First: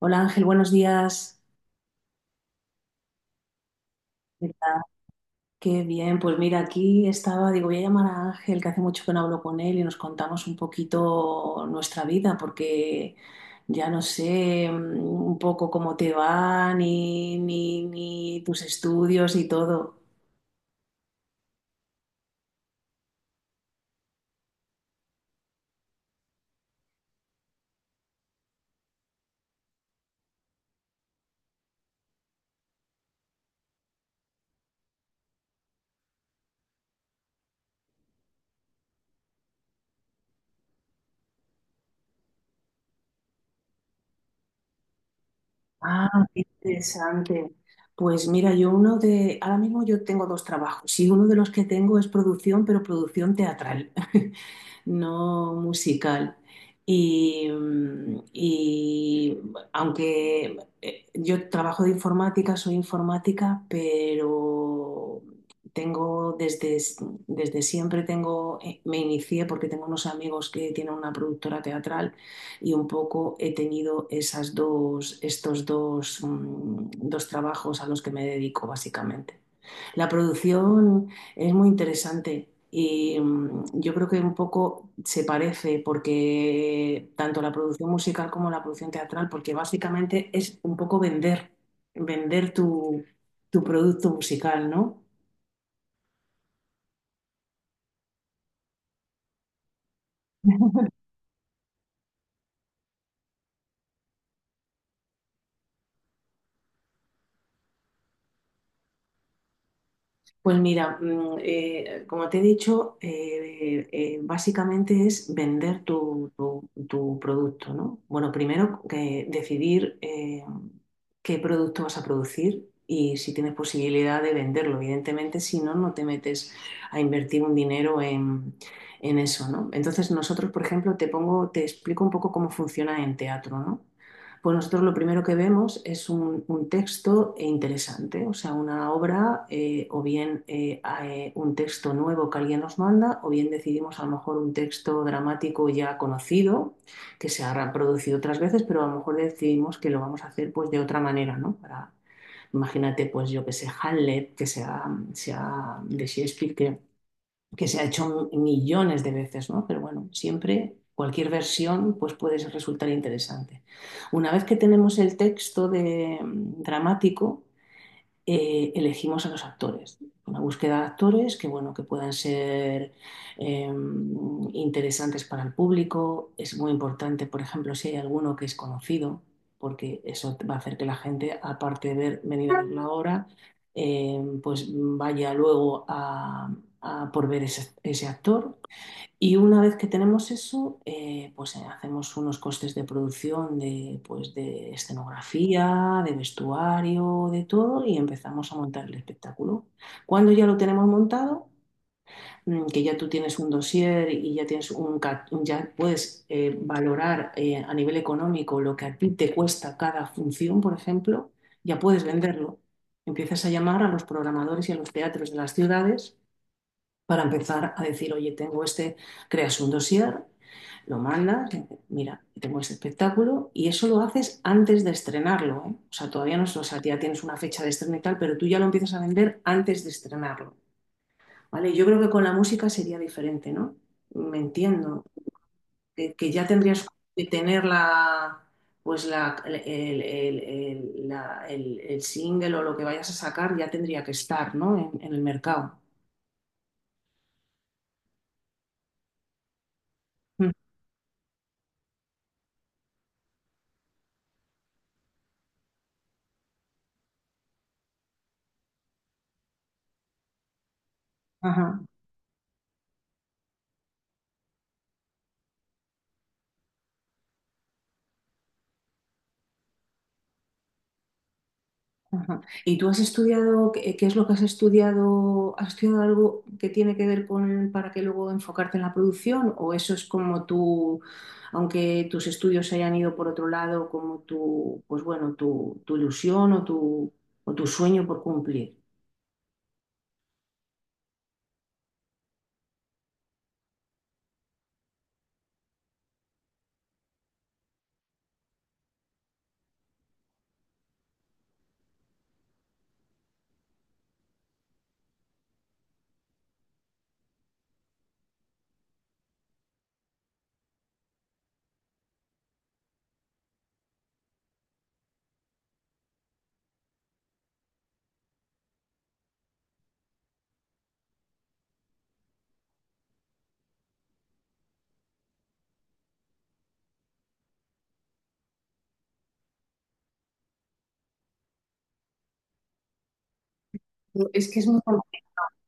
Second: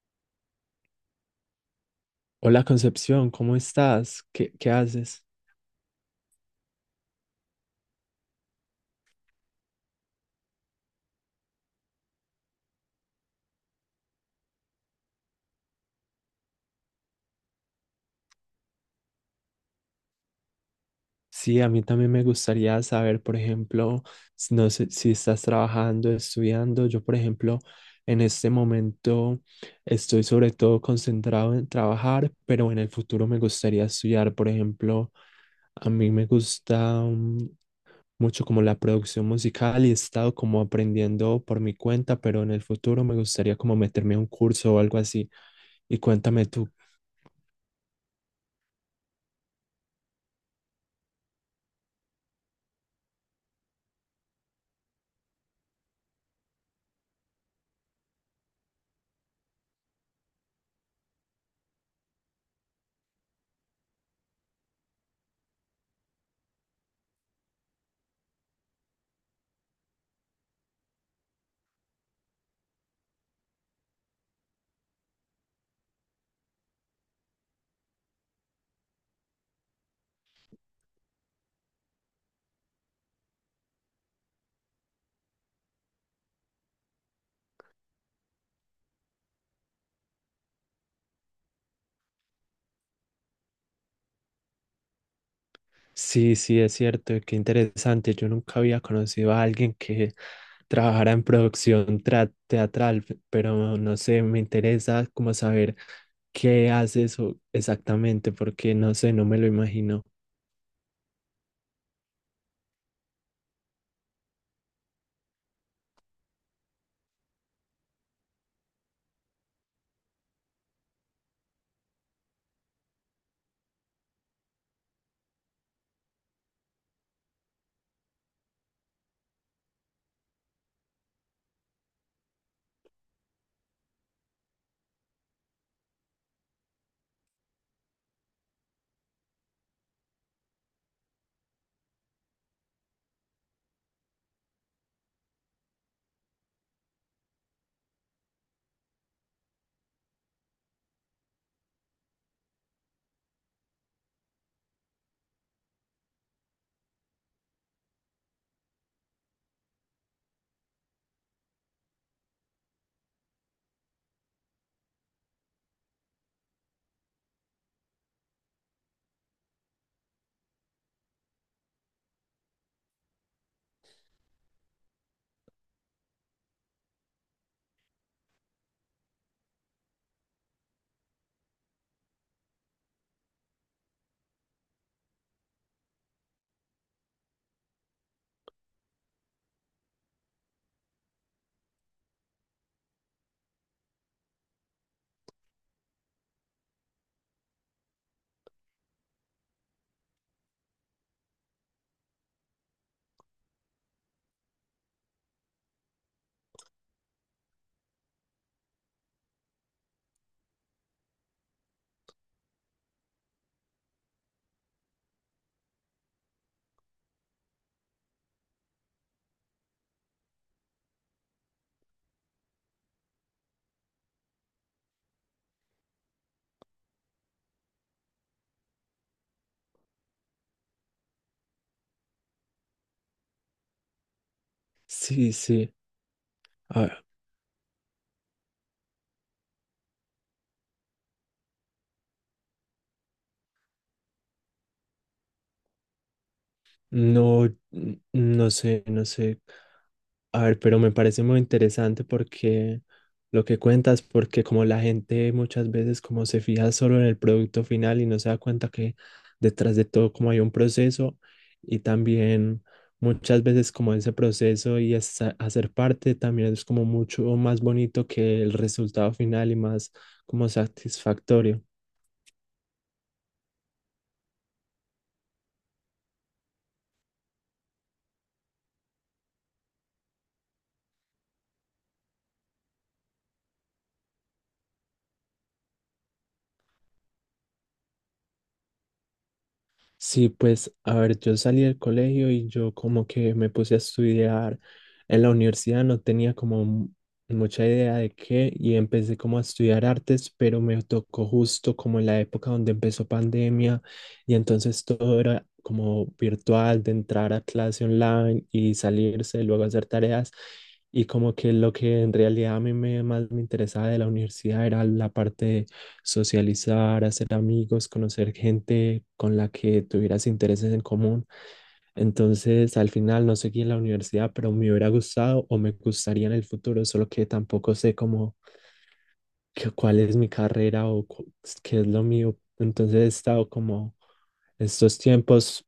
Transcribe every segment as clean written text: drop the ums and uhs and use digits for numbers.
Hola Ángel, buenos días. Hola Concepción, ¿cómo estás? ¿Qué ¿¿Qué tal? haces? Qué bien, pues mira, aquí estaba, digo, voy a llamar a Ángel, que hace mucho que no hablo con él y nos contamos un poquito nuestra vida, porque ya no sé, un poco cómo te va, ni tus estudios y todo. Sí, a mí también me gustaría saber, por ejemplo, no sé si estás trabajando, estudiando. Yo, por ejemplo, en este momento estoy sobre todo concentrado en trabajar, pero en el futuro me gustaría estudiar, por ejemplo, a mí me gusta mucho como la producción musical y he estado como aprendiendo por mi cuenta, pero en el futuro me gustaría como meterme a un curso o algo así. Y Ah, qué cuéntame tú. interesante. Pues mira, yo uno de, ahora mismo yo tengo dos trabajos y uno de los que tengo es producción, pero producción teatral. No musical. Y aunque yo trabajo de informática, soy informática, pero tengo desde, desde siempre tengo, me inicié porque tengo unos amigos que tienen una productora teatral y un poco he tenido esas dos, estos dos, dos trabajos a los que me dedico básicamente. La producción es muy interesante y, yo creo que un poco se parece porque tanto la producción musical como la producción teatral, porque básicamente es un poco vender, vender tu, tu producto musical, ¿no? Sí, sí, es cierto, qué interesante. Yo nunca había conocido a alguien que trabajara en producción teatral, pero no sé, me interesa como saber qué hace eso exactamente, porque no sé, no me lo imagino. Pues mira, como te he dicho, básicamente es vender tu, tu producto, ¿no? Bueno, primero que decidir qué producto vas a producir y si tienes posibilidad de venderlo. Evidentemente, si no, no te metes a invertir un dinero en eso, ¿no? Entonces, nosotros, por ejemplo, te pongo, te explico un poco cómo funciona en teatro, ¿no? Pues nosotros lo primero que vemos es un texto interesante, o sea, una obra o bien un texto nuevo que alguien nos manda, o bien decidimos a lo mejor un texto dramático ya conocido, que se ha reproducido otras veces, pero a lo mejor decidimos que lo vamos a hacer pues de otra manera, ¿no? Para, imagínate, pues yo que sé, Hamlet, que sea, sea de Shakespeare, que se ha hecho millones de veces, ¿no? Pero bueno, siempre cualquier versión pues puede resultar interesante. Una vez que tenemos el texto de, dramático, elegimos a los actores. Una búsqueda de actores que, bueno, que puedan ser eh, interesantes para el público. Es muy importante, por ejemplo, si hay alguno que es conocido, porque eso va a hacer que la gente, aparte de ver, venir a ver la obra, pues vaya luego a por ver ese, ese actor. Y una vez que tenemos eso, hacemos unos costes de producción de, pues, de escenografía, de vestuario, de todo, y empezamos a montar el espectáculo. Cuando ya lo tenemos montado, que ya tú tienes un dossier y ya tienes un, ya puedes, valorar a nivel económico lo que a ti te cuesta cada función, por ejemplo, ya puedes venderlo. Empiezas a llamar a los programadores y a los teatros de las ciudades para empezar a decir, oye, tengo este, creas un dossier, lo mandas, mira, tengo este espectáculo, y eso lo haces antes de estrenarlo, ¿eh? O sea, todavía no, o sea, ya tienes una fecha de estreno y tal, pero tú ya lo empiezas a vender antes de estrenarlo, ¿vale? Yo creo que con la música sería diferente, ¿no? Me entiendo, Sí, sí. Que ya tendrías A que tener la... Pues la- el, el single o lo que vayas a sacar ya tendría que estar, ¿no? En el mercado. no, no sé, no sé. A Mm, ver, pero me parece muy interesante porque lo que cuentas, porque como la gente muchas veces como se fija solo en el producto final y no se da cuenta que detrás de todo como hay un proceso Ajá. y también muchas veces como ese proceso y hacer parte también es como mucho más bonito que el resultado final y más como satisfactorio. Ajá. ¿Y tú has estudiado, qué, qué es lo que has estudiado? ¿Has estudiado algo que tiene que ver con para que luego enfocarte en la producción? ¿O eso es como tú, aunque tus estudios se hayan ido por otro lado, como tu, pues bueno, tu ilusión o tu sueño por cumplir? Sí, pues, a ver, yo salí del colegio y yo como que me puse a estudiar en la universidad, no tenía como mucha idea de qué y empecé como a estudiar artes, pero me tocó justo como en la época donde empezó pandemia y entonces todo era como virtual, de entrar a clase online y salirse, luego hacer tareas y como que lo que en realidad a mí me, más me interesaba de la universidad era la parte socializar, hacer amigos, conocer gente con la que tuvieras intereses en común. Entonces, al final no seguí en la universidad, pero me hubiera gustado o me gustaría en el futuro, solo que tampoco sé cómo, cuál es mi carrera o qué es lo mío. Entonces, he estado como Es que es muy, estos tiempos,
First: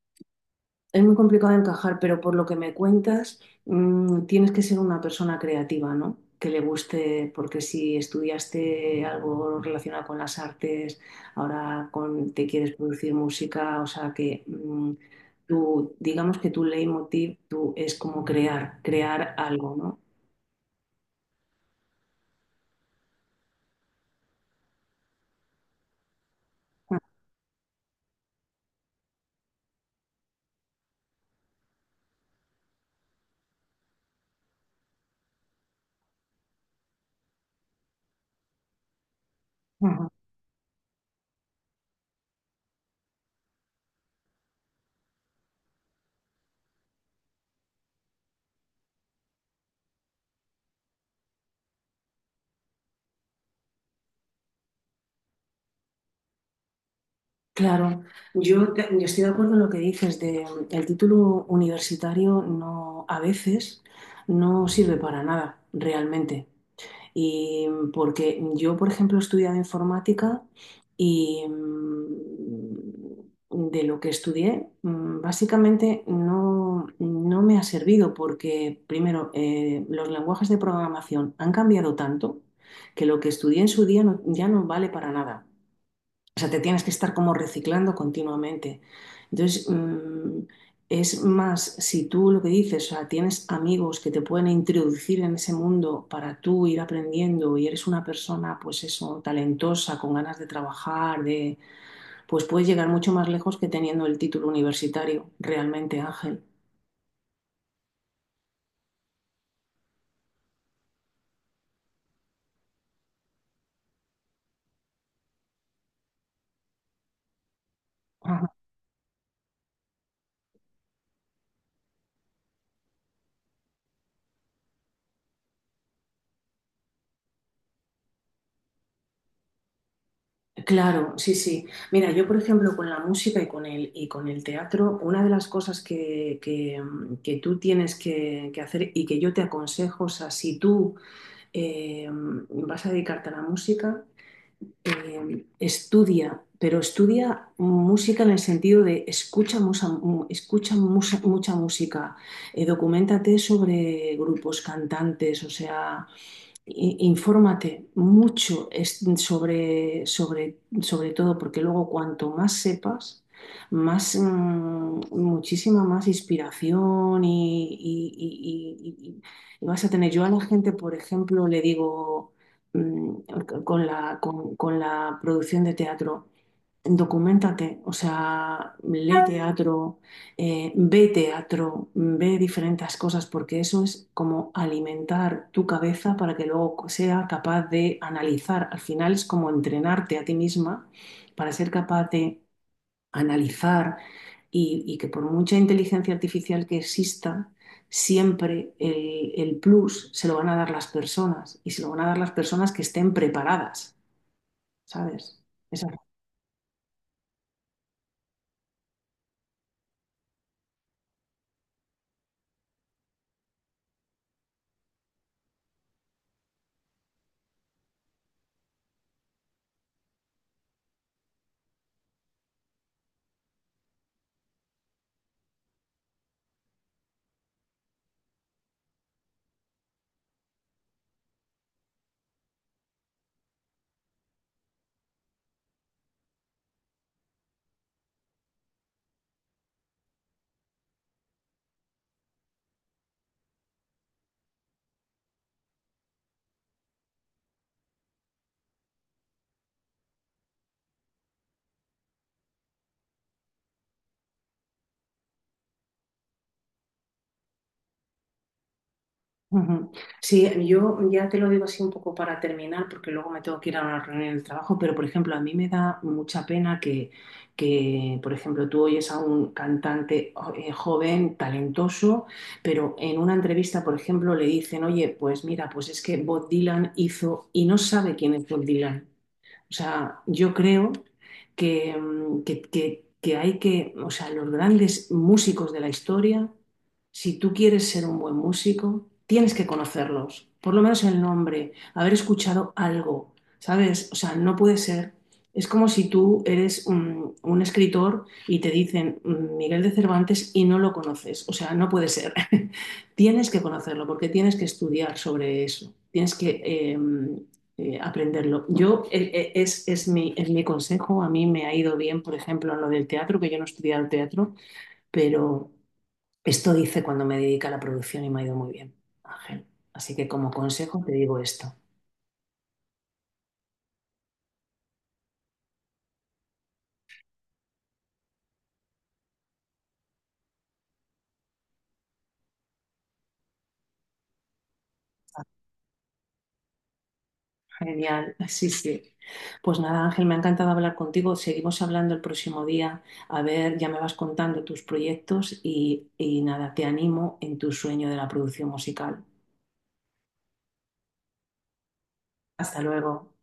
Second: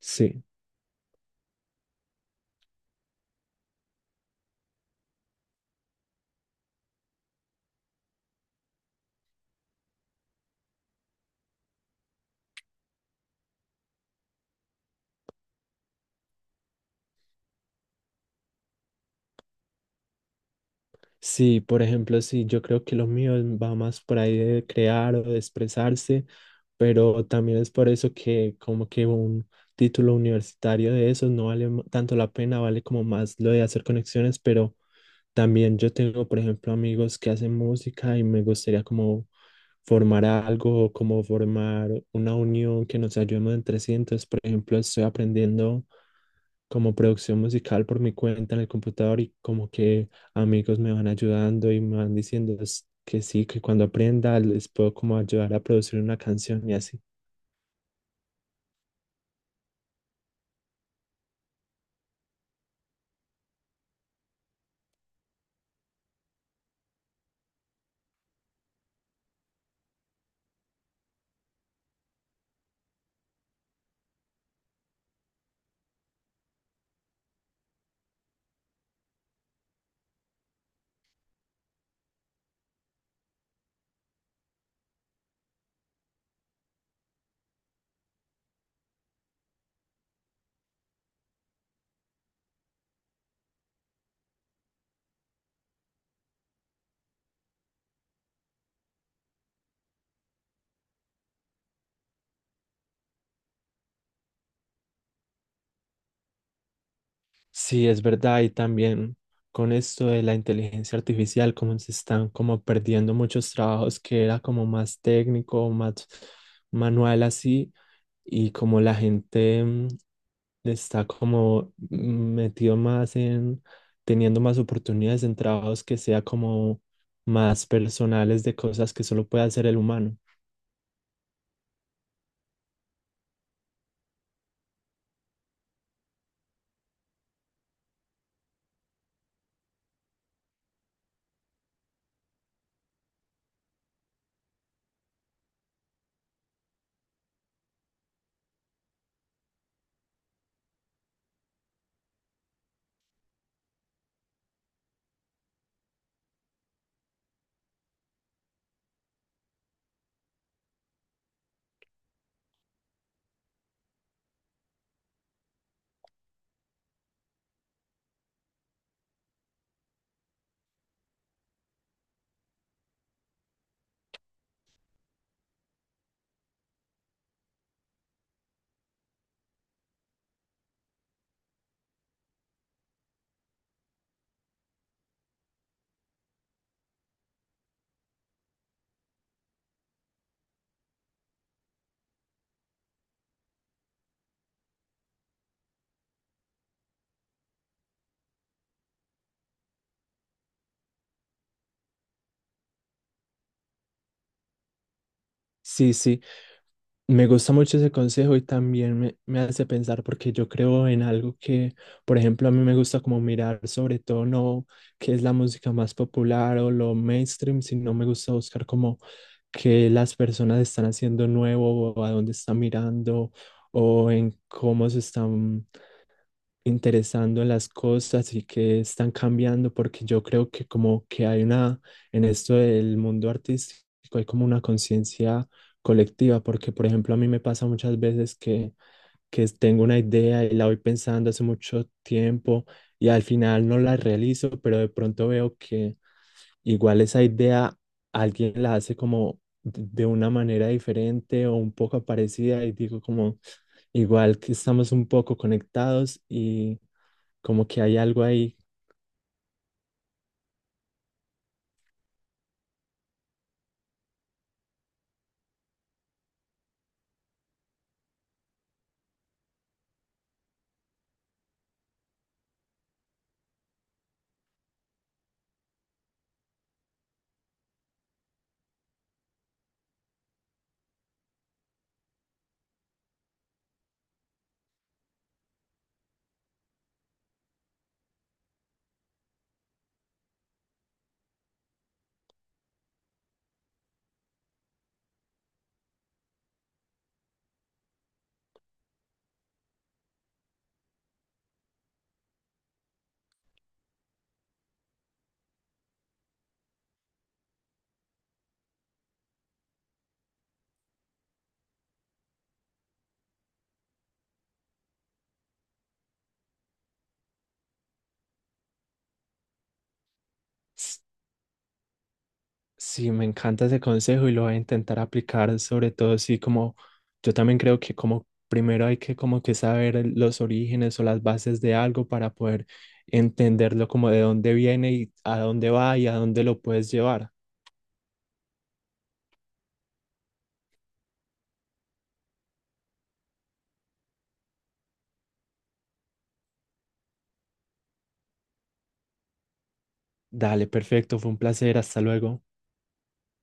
sí. es muy complicado de encajar, pero por lo que me cuentas, tienes que ser una persona creativa, ¿no? Que le guste, porque si estudiaste algo relacionado con las artes, ahora te quieres producir música, o sea que, tú, digamos que tu leitmotiv tú, es como crear, crear algo, ¿no? Sí, por ejemplo, sí, yo creo que lo mío va más por ahí de crear o de expresarse, pero también es por eso que como que un título universitario de eso no vale tanto la pena, vale como más lo de hacer conexiones, pero también yo tengo, por ejemplo, amigos que hacen música y me gustaría como Ajá. formar algo, como formar una unión que nos ayudemos entre sí. Entonces, por ejemplo, estoy aprendiendo como producción musical por mi cuenta en el computador y como que amigos me van ayudando y me van diciendo que sí, que cuando aprenda les puedo como ayudar a producir una canción y así. Claro, yo, yo estoy de acuerdo en lo que dices de el título universitario no a veces no sirve para nada realmente. Y, porque yo, por ejemplo, he estudiado informática y, de lo que estudié, básicamente no, no me ha servido porque, primero, los lenguajes de programación han cambiado tanto que lo que estudié en su día ya no vale para nada. O sea, te tienes que estar como reciclando continuamente. Entonces, es más, si tú lo que dices, o sea, tienes amigos que te pueden introducir en ese mundo para tú ir aprendiendo y eres una persona, pues eso, talentosa, con ganas de trabajar, de, pues puedes llegar mucho más lejos que teniendo el título universitario, realmente, Ángel. Sí, es verdad y también con esto de la inteligencia artificial, como se están como perdiendo muchos trabajos que era como más técnico, más manual así y como la gente... está como metido más en teniendo más oportunidades en trabajos que sea como más personales de cosas que solo puede hacer el humano. Claro, sí, sí. Mira, yo por ejemplo con la música y con el teatro, una de las cosas que, que tú tienes que hacer y que yo te aconsejo, o sea, si tú, eh, vas a dedicarte a la música, estudia, pero estudia música en el sentido de escucha, escucha, mucha música, documéntate sobre grupos, cantantes, o sea, infórmate mucho sobre, sobre, sobre todo, porque luego cuanto más sepas, más, muchísima más inspiración y vas a tener. Yo a la gente, por ejemplo, le digo, mm, con la producción de teatro, documentate, o sea, lee teatro, ve teatro, ve diferentes cosas, porque eso es como alimentar tu cabeza para que luego sea capaz de analizar. Al final es como entrenarte a ti misma para ser capaz de analizar y que por mucha inteligencia artificial que exista, siempre el plus se lo van a dar las personas y se lo van a dar las personas que estén preparadas, ¿sabes? Esa, Sí, sí, me gusta mucho ese consejo y también me hace pensar porque yo creo en algo que, por ejemplo, a mí me gusta como mirar sobre todo no qué es la música más popular o lo mainstream, sino me gusta buscar como qué las personas están haciendo nuevo o a dónde están mirando o en cómo se están interesando en las cosas y que están cambiando, porque yo creo que como que hay una, en esto del mundo artístico, hay como una conciencia colectiva, porque por ejemplo a mí me pasa muchas veces que tengo una idea y la voy pensando hace mucho tiempo y al final no la realizo, pero de pronto veo que igual esa idea alguien la hace como de una manera diferente o un poco parecida y digo como igual que estamos un poco conectados y como que hay algo ahí. ujú. Sí, yo ya te lo digo así un poco para terminar, porque luego me tengo que ir a una reunión del trabajo, pero por ejemplo, a mí me da mucha pena que, por ejemplo, tú oyes a un cantante joven, talentoso, pero en una entrevista, por ejemplo, le dicen, oye, pues mira, pues es que Bob Dylan hizo y no sabe quién es Bob Dylan. O sea, yo creo que, que hay que, o sea, los grandes músicos de la historia, si tú quieres ser un buen músico, tienes que conocerlos, por lo menos el nombre, haber escuchado algo, ¿sabes? O sea, no puede ser. Es como si tú eres un escritor y te dicen, Miguel de Cervantes y no lo conoces. O sea, no puede ser. Tienes que conocerlo porque tienes que estudiar sobre eso. Tienes que, aprenderlo. Yo, es mi consejo, a mí me ha ido bien, por ejemplo, en lo del teatro, que yo no he estudiado teatro, pero esto hice cuando me dediqué a la producción y me ha ido muy bien, Ángel. Así que como S- consejo te digo esto. Sí, me encanta ese consejo y lo voy a intentar aplicar, sobre todo si como yo también creo que como primero hay que como que saber los orígenes o las bases de algo para poder entenderlo como de dónde viene y a dónde va y a dónde lo puedes llevar. Genial, sí, sí. Pues nada, Ángel, me ha encantado hablar contigo. Seguimos hablando el próximo día. A ver, ya me vas contando tus proyectos y nada, te animo en tu sueño de la producción musical. Dale, perfecto, fue un placer, hasta luego. Hasta luego.